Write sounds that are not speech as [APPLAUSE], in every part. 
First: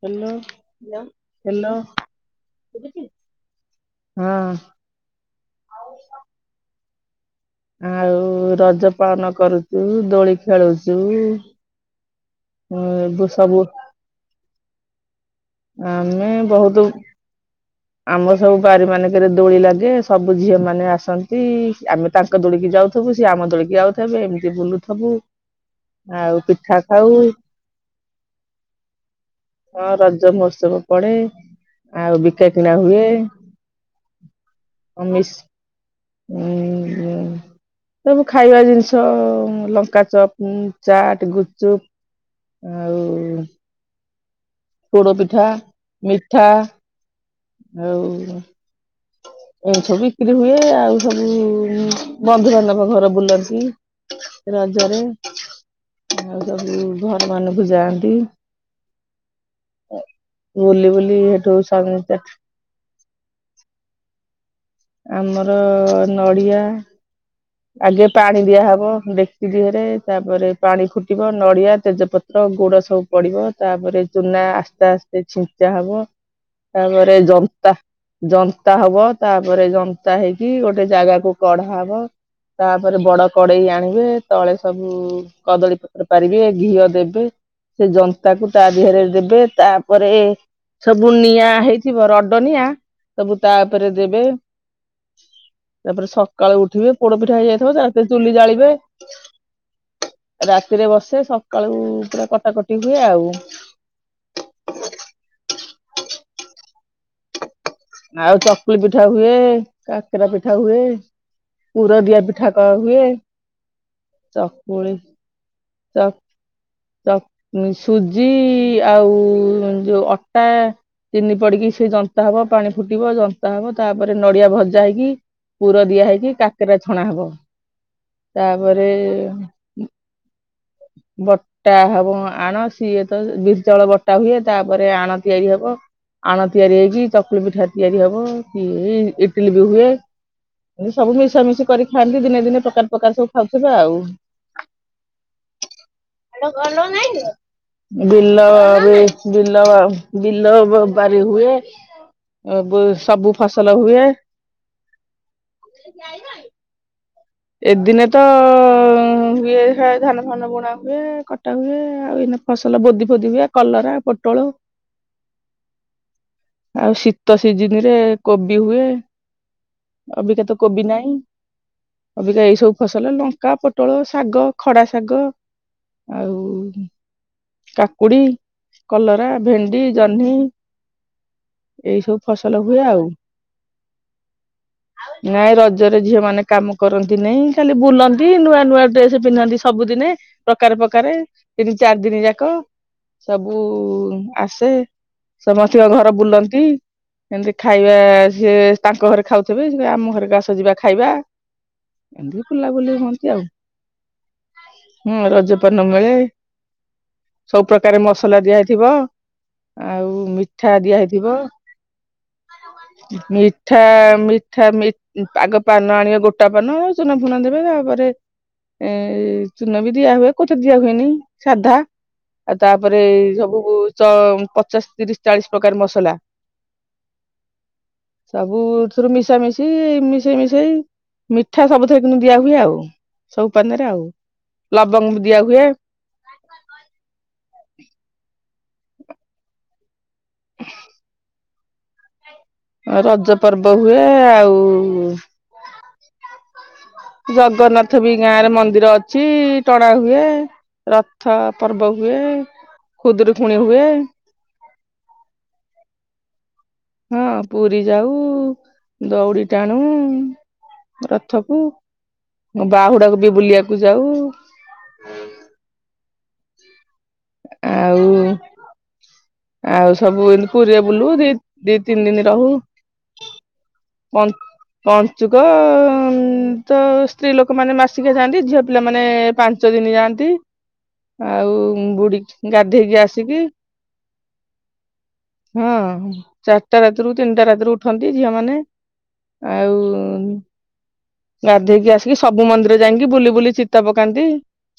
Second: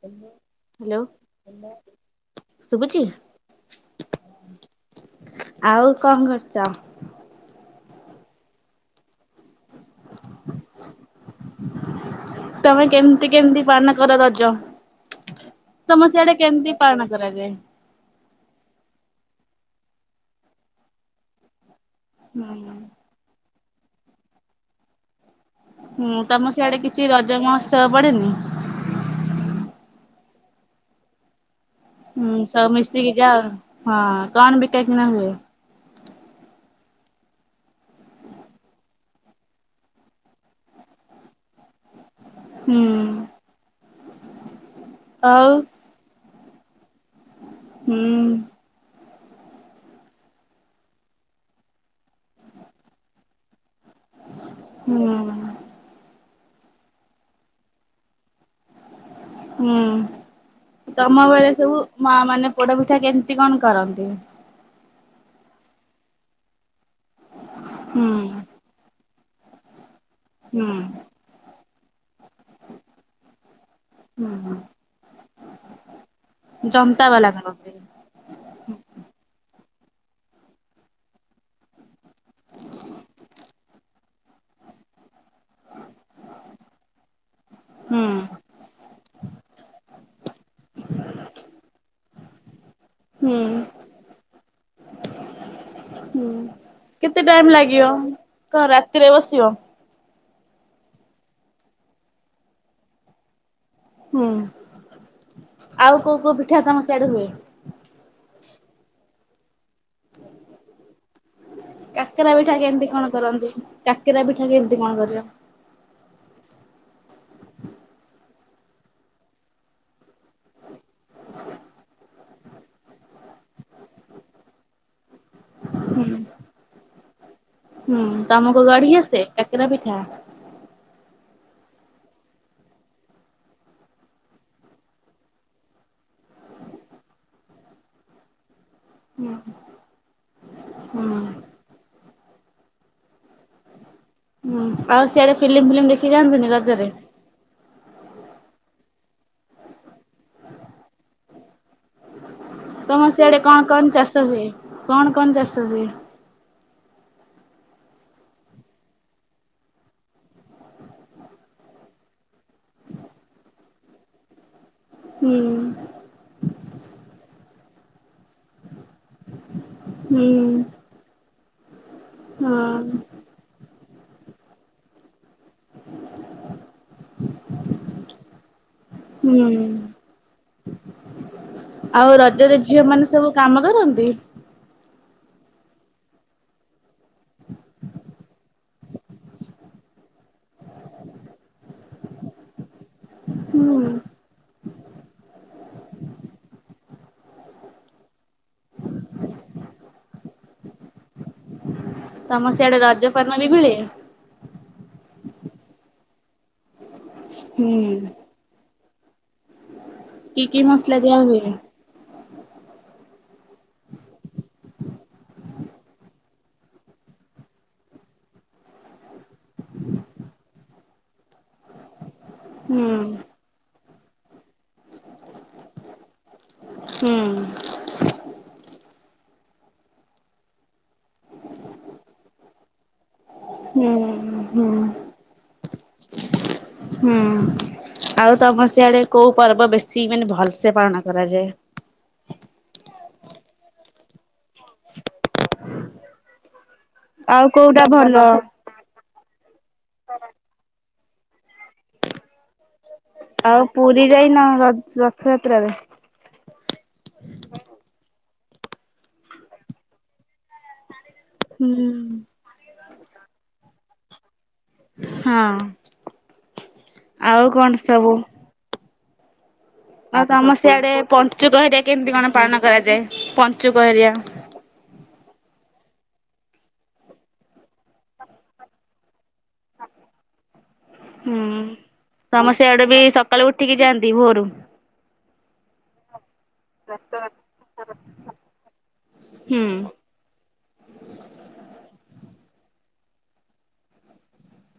Hello. Hello. Hello. ଶୁଭୁଛି ଶୁବୁଚି? ହଁ। ଆଉ କଣ କରୁଚ? ଆଉ ରଜ ପାଳନ କରୁଚୁ, ଦୋଳି ଖେଳୁଚୁ। ତମେ କେମତି କେମତି ପାଳନ କର ରଜ? ତମ ଆମେ ସିଆଡେ କେମତି ବହୁତ ପାଳନ କରାଯାଏ? ଆମ ସବୁ ବାରି ମାନଙ୍କରେ ଦୋଳି ଲାଗେ। ସବୁ ଝିଅ ମାନେ ଆସନ୍ତି। ଆମେ ତାଙ୍କ ଦୋଳିକି ଯାଉଥିବୁ ସିଏ ଆମ ଦୋଳିକି ଆଉଥିବେ ଏମିତି ବୁଲୁଥବୁ। ହୁଁ, ତମ ସିଆଡେ କିଛି ରଜ ମହୋତ୍ସବ ପଡେନି? ହଁ ରଜ ମହୋତ୍ସବ ପଡେ। ଆଉ ହୁଁ ବିକା କିଣା ସବୁ ହୁଏ ମିଶିକି ଯାଅ। ହଁ କଣ ବିକା ଆଉ କିିଣା ହୁଏ? ମିସ୍ ଉଁ ସବୁ ଖାଇବା ଜିନିଷ ଲଙ୍କା ଚପ୍, ଚାଟ, ଗୁପଚୁପ୍। ହୁଁ। ପୋଡ଼ପିଠା, ଆଉ ମିଠା ହୁଁ ଆଉ ଏମତି ସବୁ ବିକ୍ରି ହୁଏ। ଆଉ ସବୁ ବନ୍ଧୁବାନ୍ଧବ ଘର ବୁଲନ୍ତି। ରଜରେ ହୁଁ ଆଉ ସବୁ ଘର ମାନଙ୍କୁ ଯାଆନ୍ତି। ହୁଁ ବୁଲି ବୁଲି ହେଠୁ ସ ପୋଡ଼ପିଠା କେମତି କଣ କରନ୍ତି? ଆମର ନଡ଼ିଆ ଆଗେ ହୁଁ ପାଣି ଦିଆହବ ଡେକ୍ଚି ଦିହରେ, ତାପରେ ହୁଁ ପାଣି ଫୁଟି ନଡିଆ, ତେଜପତ୍ର, ଗୁଡ ସବୁ ପଡିବ। ତାପରେ ଚୁନା ହୁଁ ଆସ୍ତେ ଆସ୍ତେ ଛିଞ୍ଚା ହବ। ଜନ୍ତା ତାପରେ ବାଲା କରନ୍ତି। ଜନ୍ତା ଜନ୍ତା ହବ। ତାପରେ ଜନ୍ତା ହେଇକି ଗୋଟେ ଜାଗାକୁ କଢା ହବ। ତାପରେ ବଡ କଡେଇ ଆଣିବେ ତଳେ ସବୁ କଦଳୀ ପତ୍ର ପାରିବେ ଘିଅ ଦେବେ ସେ ହୁଁ ଜନ୍ତା କୁ ତା ଦେହରେ ଦେବେ। ତାପରେ ସବୁ ନିଆଁ ହେଇଥିବ ରଡ଼ ନିିଆଁ ସବୁ ହୁଁ ତାପରେ ଉପରେ ଦେବେ। ତାପରେ ସକାଳୁ ଉଠିବେ କେତେ ପୋଡପିଠା ଟାଇମ ହେଇଯାଇଥିବ। ତା ଲାଗିବ ପରେ ଚୁଲି କଣ ଜାଳିବେ। ରାତିରେ ବସିବ ରାତିରେ ବସେ, ସକାଳୁ ପୁରା କଟାକଟି ହୁଏ ଆଉ। ହୁଁ। ଆଉ କୋଉ କୋଉ ପିଠା ତମ ସିଆଡେ ହୁଏ? ଆଉ ଚକୁଳି ପିଠା ହୁଏ। କାକେରା ପିଠା ହୁଏ। ପୁର ଦିଆ କାକେରା ପିଠା କ କେମତି ହୁଏ କଣ କରନ୍ତି? କାକେରା ପିଠା କେମିତି କଣ କରିବ? ତ ଚ, ସୁଜି ଆଉ ଯୋଉ ଅଟା ଚତିିନି ପଡିକି ସେ ଜନ୍ତା ହବ ପାଣି ଫୁଟିବ ଜଂସା ହବ ତାପରେ ନଡିଆ ଭଜା ହେଇକି ପୁର ହୁଁ ଦିଆ ହେଇକି କା ଛଣା ହବ। ହୁଁ ତମକୁ ତାପରେ ଗାଢଡିଆସ କାକେରା ପିଠା ବତ ଟା ହବ ଆଣ ସିଏ ତ ବିୀର୍ ଜଳ ବଟା ହୁଏ ତାପରେ ଆଣ ତିଆରି ହବ ଆଣ ତିଆରି ହେଇକି ଚକୁଳି ପିଠା ତିଆରି ହବ ହୁଁ ଇଟିଲି ବି ହୁଏ ଏତି ହୁଁ ସବୁ ମିଶାମିଶି କରି ଖଥାନ୍ତି ଦିନେ ଦିନେ ପ୍ରକାର ପ୍ରକାର ସବୁ ଖାଉଥିବା ଆଉ ହୁଁ ଆଉ ସିଆଡେ ଫିଲ୍ମ ଫିଲ୍ମ ଦେଖି ଯାଆନ୍ତୁି ରଜରେ ବିଲ ବା ବିଲ ବା ବିଲବାରି ହୁଏ ଅ ତମର ସବୁ ସିଆଡେ କଣ ଫସଲ କଣ ହୁଏ ଚାଷ କଣ କଣ ଚାଷ ବି ଏଦିନେ ତ ଇଏ ଧାନ ଫାନ ବୁଣା ହୁଏ କଟା ହୁଏ ଆଉ ଏଇ ଫସଲ ବୋଦି ଫୋଦି ହୁଏ କଲରା ପୋଟଳ ହୁଁ। ଆଉ ଶୀତ ସିଜିନ ରେ କୋବି ହୁଏ ହୁଁ ଅବିକତ କୋବି ନାହିଁ! ଅବିକା ଏଇ ହଁ ସବୁ ଫସଲ ଲଙ୍କା ପୋଟଳ ଶାଗ ଖଡା ଶାଗ ଆଉ କାକୁଡି କଲରା ହୁଁ ଭେଣ୍ଡି ଜହ୍ନି ଏଇ ସବୁ ଆଉ ଫସଲ ରଜରେ ହୁଏ ଝିଅ ଆଉ ମାନେ ସବୁ କାମ କରନ୍ତି? ନାଇଁ ରଜରେ ଝିଅ ମାନେ କାମ କରନ୍ତି ନାଇଁ ଖାଲି ବୁଲନ୍ତି ନୂଆ ନୂଆ ଡ୍ରେସ ପିନ୍ଧନ୍ତି ସବୁଦିନେ ପ୍ରକାର ପ୍ରକ ତିନି ଚାରି ଦିନ ଯାକ ସବୁ ହୁଁ ଆସେ। ସମସ୍ତଙ୍କ ଘର ବୁଲନ୍ତି। ଏମିତି ଖାଇବା ସିଏ ତାଙ୍କ ଘରେ ଖାଉଥିବ ସେ ଆମ ଘରେକୁ ଆସ ଯିବା ଖାଇବା। ଏମିତି ତମ ଖୁଲା ସିଆଡେ ବୁଲି ରଜ ପାନ ହୁହନ୍ତି ଆଉ। ବି ମିଳେ? ହୁଁ ରଜ ପର୍ନ ମିଳେ ସବୁ ହୁଁ ପ୍ରକାର ମସଲା ଦିଆଇଥିବ। ଆଉ କି କି ମିଠା ମସଲା ଦିଆ ହେଇଥିବ। ହୁଏ? ମିଠା ମିଠା ପାଗ ପାନ ଆଣିବ ଗୋଟେ କଟା ପାନ ସୁୁନା ଫୁନା ଦେବେ ତାପରେ ଏ ଚୂନ ବି ଦିଆ ହୁଏ କୋଥା ଦିଆ ହୁଏନି ସାଧା ଆଉ ହୁଁ ତାପରେ ଏ ସବୁ ପଚାଶ ତିରିଶ ଚାଳିଶ ପ୍ରକାର ମସଲା ହୁଁ। ସବୁଥିରୁ ମିଶା ମିଶି ମିଶେଇ ମିଶେଇ ମିଠା ସବୁଥିରେ କିନ୍ତୁ ଦିଆ ହୁଏ ଆଉ ସବୁ ହୁଁ ପାଣିରେ ଆଉ ହୁଁ ଲବଙ୍ଗ ବି ଦିଆ ହଏ ହୁଁ ଆଉ ତମସି ଆଡେ କୋଉ ପର୍ବ ବେଶୀ ମାନେ ଭଲ ସେେ ପାଳନ କରାଯାଏ। ରଜ ପର୍ବ ହୁଏ ଆଉ। ଆଉ କୋଉଟା ଜଗନ୍ନାଥ ଭଲ ବି ଗାଁ ରେ ମନ୍ଦିର ଅଛି। କିଛି ଟଣାା ହୁଏ ରଥ ପର୍ବ ହୁଏ। ଖୁଦୁରୁକୁଣୀ ଆଉ ହୁଏ ପୁରୀ ଯାଇନ ରଥଯାତ୍ରାରେ ହଁ ପୁରୀ ଯାଉ ଦଉଡ଼ି ଟାଣୁ ରଥକୁ ହୁଁ ମୋ ବାହୁୁଡାକ ବି ବୁଲିବାକୁ ଯାଉ ହଁ ଆଉ କଣ ଆଉ ସବୁ ଆଉ ସବୁ ଏତି ତମ ପୁରୀରେ ସିଆଡେ ବୁଲୁ ଦି ପଞ୍ଚୁକ ଦି ହେରିକା ତିନି କେମିତି ଦିନ କଣ ରହୁ ପାଳନ କରାଯାଏ ପଞ୍ଚୁକ ହେରିକା? କ ପଞ୍ଚୁକ ତ ସ୍ତ୍ରୀ ଲୋକମାନୋନେ ମାସିକିଆ ଯାଆନ୍ତି ଝିଅ ପିଲା ମାନେ ପାଞ୍ଚ ପାଞ୍ଚ ଦିନ ଯାଆନ୍ତି ଆଉ ବୁଡ଼ିକି ସମସ୍ତେ ସିଆଡେ ବି ସକାଳୁ ଉଠିକି ଯାଆନ୍ତି ଭୋରୁ? ହଁ ଚା ଚାରିଟା ରାତିରୁ ତିନିଟା ରାତିରୁ ଉଠନ୍ତି ଝିଅ ମାନେ ହୁଁ ଆଉ ଗାଧେଇକି ଆସିକି ସବୁ ମନ୍ଦିର ଯାଇକି ବୁଲି ବୁଲି ଚିତା ପକାନ୍ତି।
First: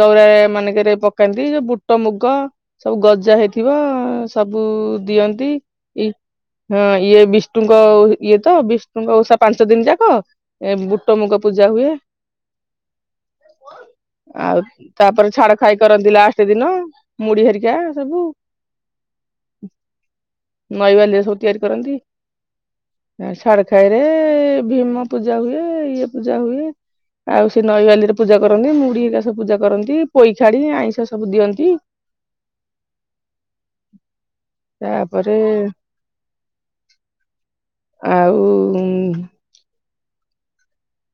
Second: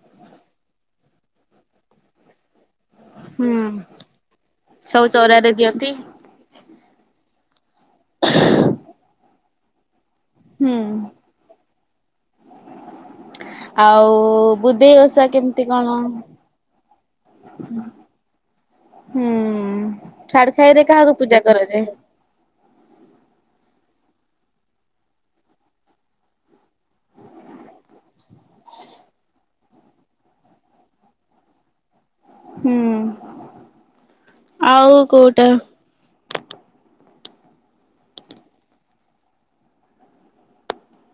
ଚଉରା ମାନଙ୍କରେ ପକାନ୍ତି ଯୋଉ ବୁଟ ମୁଗ ଗ ସବୁ ଗଜା ହୁଁ ହେଇଥିବ ସବୁ ଦିଅନ୍ତି ଏଇ ହଁ ଇଏ ବିଷ୍ଣୁଙ୍କ ଇଏ ତ ବିଷ୍ଣୁଙ୍କ ଓଷା ପାଞ୍ଚ ଦିନ ଯାକ। ଏ ହୁଁ। ବୁଟ ମୁୁଗ ପୂଜା ହୁଏ। ଆଉ ଆଉ ବୁଧେଇ ଓଷା ତାପରେ ଛାଡ଼ କେମିତି ଖାଇ କଣ? କରନ୍ତି ଲାଷ୍ଟେ ଦିନ। ମୁଢ଼ି ହରିକା ସବୁ। ହୁଁ ଛାଡ଼ ଖାଇରେ ନଈ କାହାକୁ ବାଲିରେ ପୂଜା କରାଯାଏ। ଛାଡ଼ ଖାଇରେ ଭୀମ ପୂଜା ହୁଏ ଇଏ ପୂଜା ହୁଏ। ଆଉ ସେ ନଈବାଲି ରେ ପୂଜା କରନ୍ତି ମୁଢ଼ି ହେରିକା ସବୁ ପୂଜା କରନ୍ତି ପୋଇଖାଡ଼ି ଆଇଁଷ ସବୁ ଦିଅନ୍ତି। ହୁଁ ଆଉ କୋଉଠି। ତାପରେ ଆଉ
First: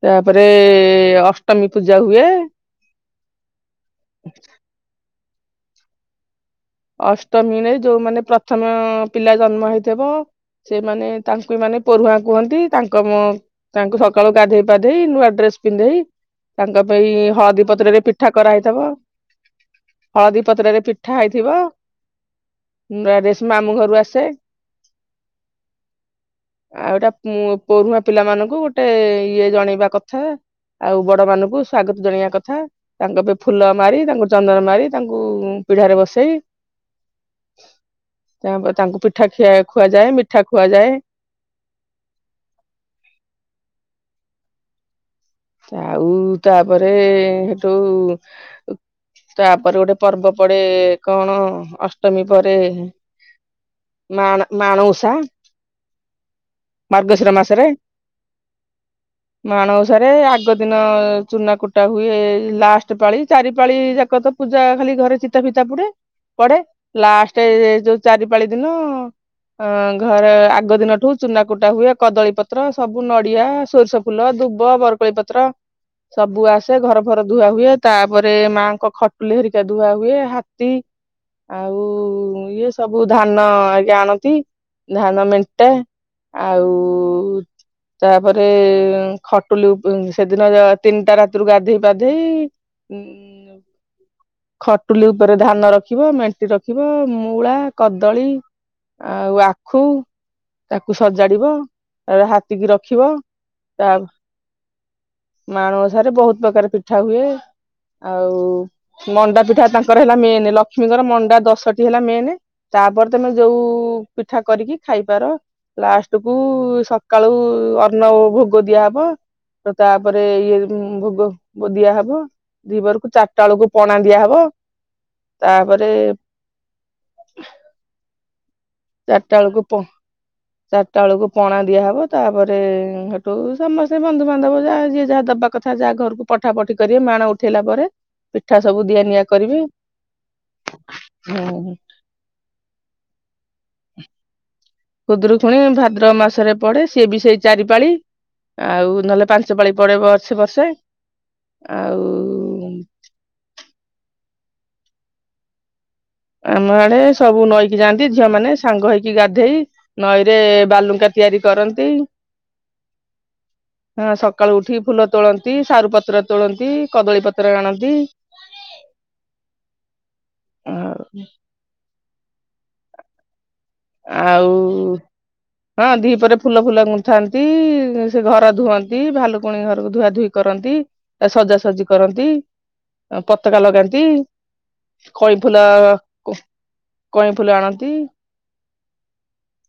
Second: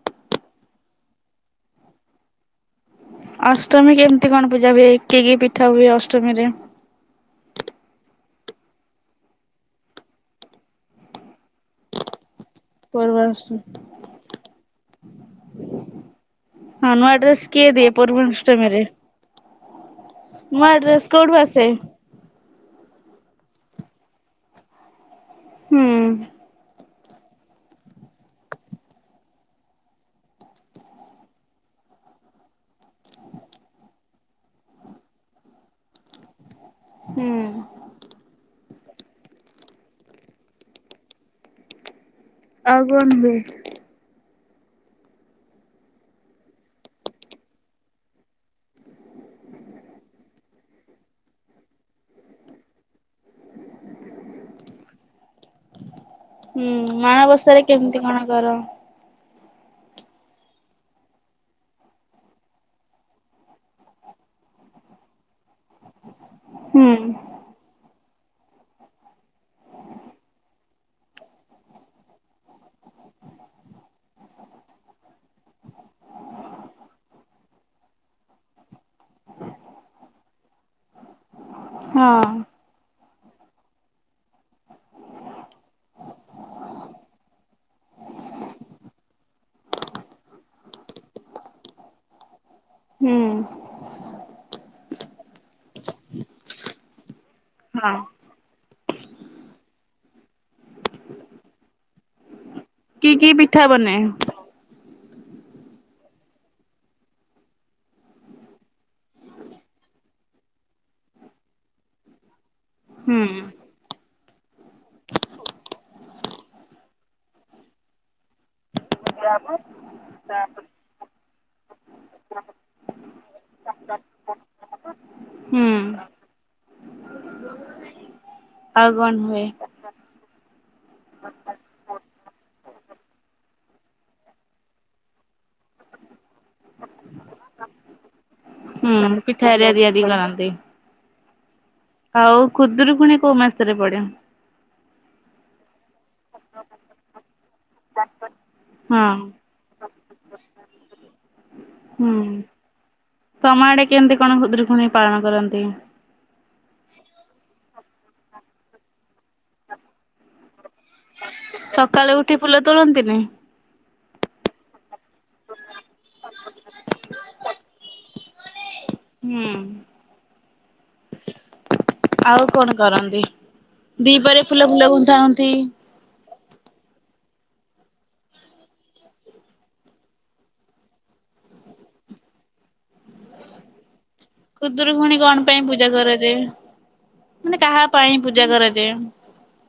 ତାପରେ ଅଷ୍ଟମୀ ପୂଜା ହୁଏ। ଅଷ୍ଟମୀ କେମିତି କଣ ପୂଜା ହୁଏ କି କି ପିଠା ହୁଏ ଅଷ୍ଟମୀରେ। ଅଷ୍ଟମୀରେ ଯୋଉମାନେ ପ୍ରଥମ ପିଲା ଜନ୍ମ ହେଇଥିବ ସେମାନେ ତାଙ୍କୁ ମାନେ ପରୁୁଆଁ କୁହନ୍ତି। ତାଙ୍କ ମୁଁ ପର୍ବାଣଷ୍ଟମୀ ତାଙ୍କୁ ସକାଳୁ ଗାଧେଇ ପାଧେଇ ନୂଆ ଡ୍ରେସ ପିନ୍ଧେଇ ତାଙ୍କ ହଁ ପାଇଁ ନୂଆ ଡ୍ରେସ ହଳଦୀ କିଏ ଦିଏ ପତ୍ରରେ ପିଠା ପର୍ବାଣଷ୍ଟମୀରେ? କରାହେଇଥବ। ହଳଦୀ ପତ୍ରରେ ପିଠା ହେଇଥିବ। ସେ ନୁଆ ଡ୍ରେସ ମାମୁଁ ଘରୁ ଆସେ। ହୁଁ। ଆଉ ଏଟା ପରୁଆ ପିଲାମାନଙ୍କୁ ଗୋଟେ ଇଏ ଜଣେଇବା କଥା। ଆଉ ବଡ଼ ମାନଙ୍କୁ ସ୍ଵାଗତ ଜାଣେଇବା କଥା। ତାଙ୍କ ପାଇଁ ଫୁଲ ମାରି ତାଙ୍କ ଚନ୍ଦନ ମାରି ତାଙ୍କୁ ପିଢ଼ାରେ ବସି ହୁଁ। ସେଇ ତାଙ୍କୁ ପିଠା ଖିଆ ଖୁଆଯାଏ ମିଠା ଖୁଆଯାଏ। ଆଉ କଣ ହୁଏ। ଆଉ ତାପରେ ହେଟୁ ତାପରେ ଗୋଟେ ପର୍ବ ପଡ଼େ କଣ ଅଷ୍ଟମୀ ପରେ ମାଣ ମାଣଓଷା ହୁଁ ମାଣବସାରେ କେମିତି କଣ କର? ମାଣବସାରେ ଆଗ ଦିନ ଚୁନା କୁଟା ହୁଏ ଲାଷ୍ଟେ ପାଳି ଚାରି ପାଳି ଯାକ ତ ପୂଜା ଖାଲି ଘରେ ଫିତା ଫିତା ପୁଡେ ପଡ଼େ ହୁଁ ଲାଷ୍ଟେ ଯୋଉ ଚାରି ପାଳି ଦିନ ଅ ଘରେ ଆଗ ଦିନଠୁ ଚୁନା କୁଟା ହୁଏ କଦଳୀ ପତ୍ର ସବୁ ନଡ଼ିଆ ସୋରିଷ ଫୁଲ ଦୁବ ବରକୋଳି ପତ୍ର ସବୁ ଆସେ ଘର ଫର ଧୁଆ ହୁଏ ତାପରେ ମାଆଙ୍କ ଖଟୁଲି ହରିକା ଧୁଆ ହୁଏ ତାପରେ ହାତୀ ଆଉ ହଁ ଇଏ ସବୁ ଧାନ ଆଗେ ଆଣନ୍ତି ଧାନ ମେଣ୍ଟେ ଆଉ ତାପରେ ଖଟୁଲି ଉ ଉ ସେଦିନ ତିନିଟା ରାତିରୁ ଗାଧେଇ ପାଧେଇ ଉ ହୁଁ। ଖଟୁଲି ଉପରେ ଧାନ ରଖିବ ମେଣ୍ଟ ରଖିବ ମୂଳା ହଁ କଦଳୀ ଆଉ ଆଖୁ ତାକୁ ସଜାଡ଼ିବ ତା ହାତୀ କିି ରଖି କି କି ପିଠା ବନେ। ମାଣ ଓଷାରେ ବହୁତ ପ୍ରକାର ପିଠା ହୁଏ ଆଉ ମଣ୍ଡା ପିଠା ତାଙ୍କର ହେଲା ମେନେ ଲକ୍ଷ୍ମୀଙ୍କର ମଣ୍ଡା ଦଶଟି ହେଲା ମେନେ ତାପରେ ହୁଁ ତମେ ଯୋଉ ପିଠା କରିକି ଖାଇପାର। ଲାଷ୍ଟେ କୁ ସକାଳୁ ଅନ୍ନ ଭୋଗ ଦିଆହବ। ତ ତାପରେ ଇଏ ଭୋଗ ବ ଦିଆ ହବ। ଦିିପରକୁ ଚାରିଟା ବେଳକୁ ପଣା ଦିଆହବ ହୁଁ ତାପରେ ଚାରିଟା ବେଳକୁ ପ ହ ଚାରିଟା ବେଳକୁ ପଣା ଦିଆହବ ତାପରେ ସେଠୁ ସମସ୍ତେ ବନ୍ଧୁବାନ୍ଧବ ଯାହା ଯିଏ ଯାହା ଦବା କଥା ଯାହା ଘରକୁ ପଠା ପଠି କରେ ମାଣ ଉଠେଇଲା ପରେ ପିଠା ସବୁ ହୁଁ ଦିଆ ନିଆ ପିଠା କରିବି ହେରିଆ ଦିଆ ଦି କରନ୍ତି। ହୁଁ ଆଉ ଖୁଦରୁକୁଣି କୋଉ ମାସରେ ପଡେ? ଖୁଦରୁ ଖୁଣି ଭାଦ୍ରବମାସରେ ପଡେ ସିଏ ବି ସେଇ ଚାରି ପାାଳି ଆଉ ହଁ ନହେଲେ ପାଞ୍ଚ ପାଞ୍ଚ ପାଳି ପଡେ ବର୍ଷେ ବର୍ଷେ ହୁଁ ଆଉ ତମ ଆଡେ କେମିତି କଣ ଖୁଦୁରୁକୁଣୀ ପାଳନ କରନ୍ତି? ଆମ ଆଡେ ସବୁ ନଈକି ଯାଆନ୍ତି ଝିଅ ମାନେ ସାଙ୍ଗ ହେଇକି ଗାଧେଇ ନଈରେ ବାଲୁଙ୍କା ତିଆରି କରନ୍ତି ସକାଳେୁ ଉଠି ଫୁଲ ତୋଳନ୍ତିନି? ହଁ ସକାଳୁ ଉଠି ଫୁଲ ତୋଳନ୍ତି ସାରୁ ପତ୍ର ତୋଳନ୍ତି କଦଳୀ ପତ୍ର ଆଣନ୍ତି। ହୁଁ। ହୁଁ। ଆଉ କଣ କରନ୍ତି? ଦିପହରେ ଆଉ ଫୁଲ ଫୁଲଗୁନ୍ଥା ଗୁନ୍ଥି ହଁ ଦି ପହରେ ଫୁଲ ଫୁଲ ଗୁଥାନ୍ତି ସେ ଘର ଧୁଅନ୍ତି ଭାଲୁକୁଣି ଘରକୁ ଧୁଆ ଧୋଇ କରନ୍ତି। ସଜାସଜି କରନ୍ତି ପତାକା ଲଗାନ୍ତି। ଖୁଦରୁକୁଣି କଇଁ କଣ ଫୁଲ ପାଇଁ ପୂଜା କରାଯାଏ? କଇଁ ଫୁଲ ମାନେ କାହା ଆଣନ୍ତି ପାଇଁ ପୂଜା କରାଯାଏ?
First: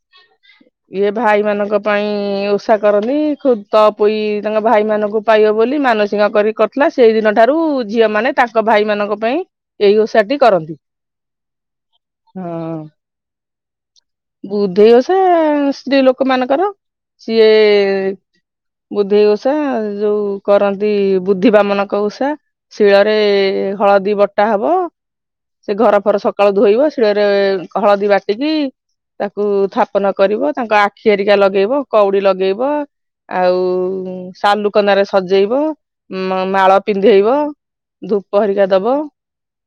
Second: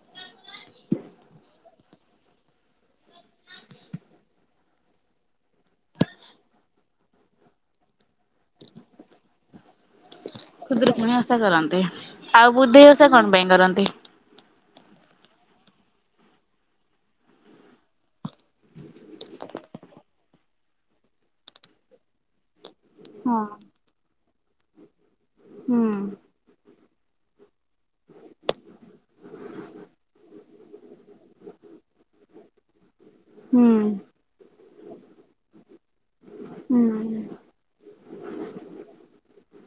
[INAUDIBLE] ଇଏ ଭାଇମାନାନଙ୍କ ପାଇଁ ଓଷା କରନ୍ତି ଖୁଦ ତଅପୁଇ ତାଙ୍କ ଭାଇ ମାନଙ୍କୁ ପାଇବ ବୋଲି ମାନସିକ କରି କରିଥିଲା ସେଇ ଦିନ ଠାରୁ ଝିଅ ମାନେ ତାଙ୍କ ଭାଇ ମାନଙ୍କ ପାଇଁ ଏଇ ଓଷାଟି କରନ୍ତି। ଖୁଦୁରୁକୁଣୀ ଓଷା କରନ୍ତି ଆଉ ବୁଦ୍ଧେଈ ଓଷା କଣ ପାଇଁ କରନ୍ତି? ବୁଦ୍ଧେଇ ଓସା ସ୍ତ୍ରୀ ଲୋକ ମାନଙ୍କର ସିଏ ବୁଦ୍ଧେଇ ଉଷା ଯୋଉ କରନ୍ତି ବୁଦ୍ଧି ବାମନକ ଉଷା ଶିଳରେ ହଁ ହଳଦୀ ବଟା ହବ ସେ ହୁଁ ଘର ଫର ସକାଳୁ ଧୋଇବ ଶିଳରେ ହଳଦୀ ବାଟ [UNINTELLIGIBLE] ିକି ତାକୁ ଥାପନ କରିବ ତାଙ୍କ ଆଖି ଆରିକା ଲଗେଇବ କଉଡି ଲଗେଇବ ହୁଁ ଆଉ ସାଲୁକନାରେ ସଜେଇବ ଉ ମାଳ ହୁଁ ପିନ୍ଧେଇବ ଧୂପ ହେରିକା ଦବ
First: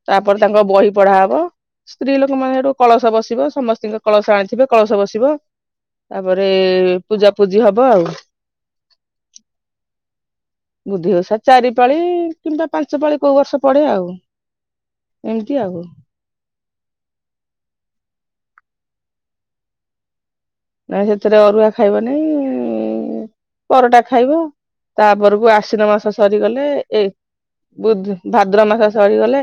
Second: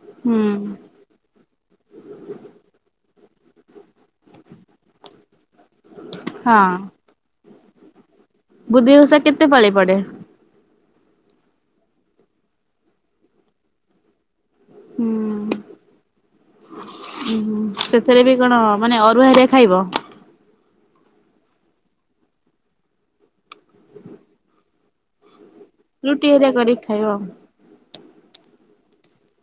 ତାପରେ ହୁଁ ତାଙ୍କ ବହି ପଢା ହବ ସ୍ତ୍ରୀ ଲୋକ ମାନେ ସେଠୁ କଳସ ବସିବ ସମସ୍ତିଙ୍କ କଳସ ଆଣିଥିବେ କଳସ ବସିବ ତାପରେ ହଁ ପୂଜା ପୂଜି ହବ ଆଉ ବୁଦ୍ଧେଇ ଓଷା କେତେ ପାଳି ପଡେ? ବୁଦ୍ଧେଈ ଓସା ଚାରି ପାଳି କିମ୍ବା ପାଞ୍ଚ ପାଳି କୋଉ ବର୍ଷ ପଡେ ଆଉ ଏମିତି ଆଉ ଉ ସେଥିରେ ବି କଣ ମାନେ ଅରୁଆ ହେରିଆ ଖାଇବ? ନାଇ ସେଥିରେ ଅରୁଆ ଖାଇବ ନାଇଁ ପରଟା ଖାଇବ ତାପରକୁ ଆସ ନ ମାସ ରୁଟି ହେରିଆ ସରିଗଲେ କରିକି ଏଇ ଖାଇବ ବୁଧ ଭାଦ୍ରବ ମାସ ସରିଗଲେ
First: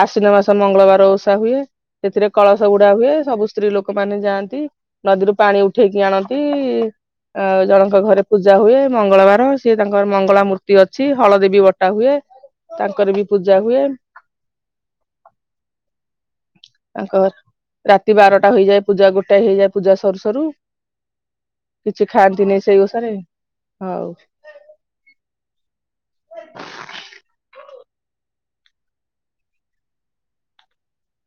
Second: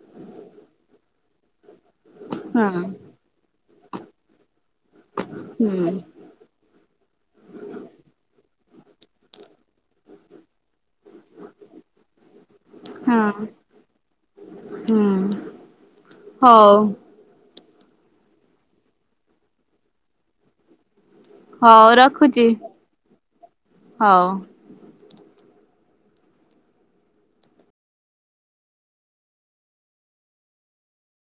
ଆଶ୍ୱିନ ମାସ ମଙ୍ଗଳବାର ଓଷା ହୁଏ ସେଥିରେ କଳସ ହଁ ଗୁଡା ହୁଏ ସବୁ ସ୍ତ୍ରୀ ଲୋକମାନେ ଯାଆନ୍ତି ନଦୀରୁ ପାଣି ହୁଁ ଉଠେଇକି ଆଣନ୍ତି [UNINTELLIGIBLE] ଆ ଜଣଙ୍କ ଘରେ ପୂଜା ହୁଏ ମଙ୍ଗଳବାର ସିଏ ତାଙ୍କର ମଙ୍ଗଳା ମୂର୍ତ୍ତି ଅଛି ହଳଦିବୀ ବଟା ଟା ହୁଏ ତାଙ୍କର ବି ହଁ। ପୂଜା ହୁଏ ହୁଁ ହଉ। ତାଙ୍କ ରାତି ବାରଟା ହେଇଯାଏ ପୂଜା ଗୋଟାଏ ହେଇଯାଏ ପୂଜା ସରୁ ସରୁ ହଉ କିଛି ରଖୁଛି ଖାଆନ୍ତିନିଁ ସେଇ ଓଷାରେ ହଉ [INAUDIBLE]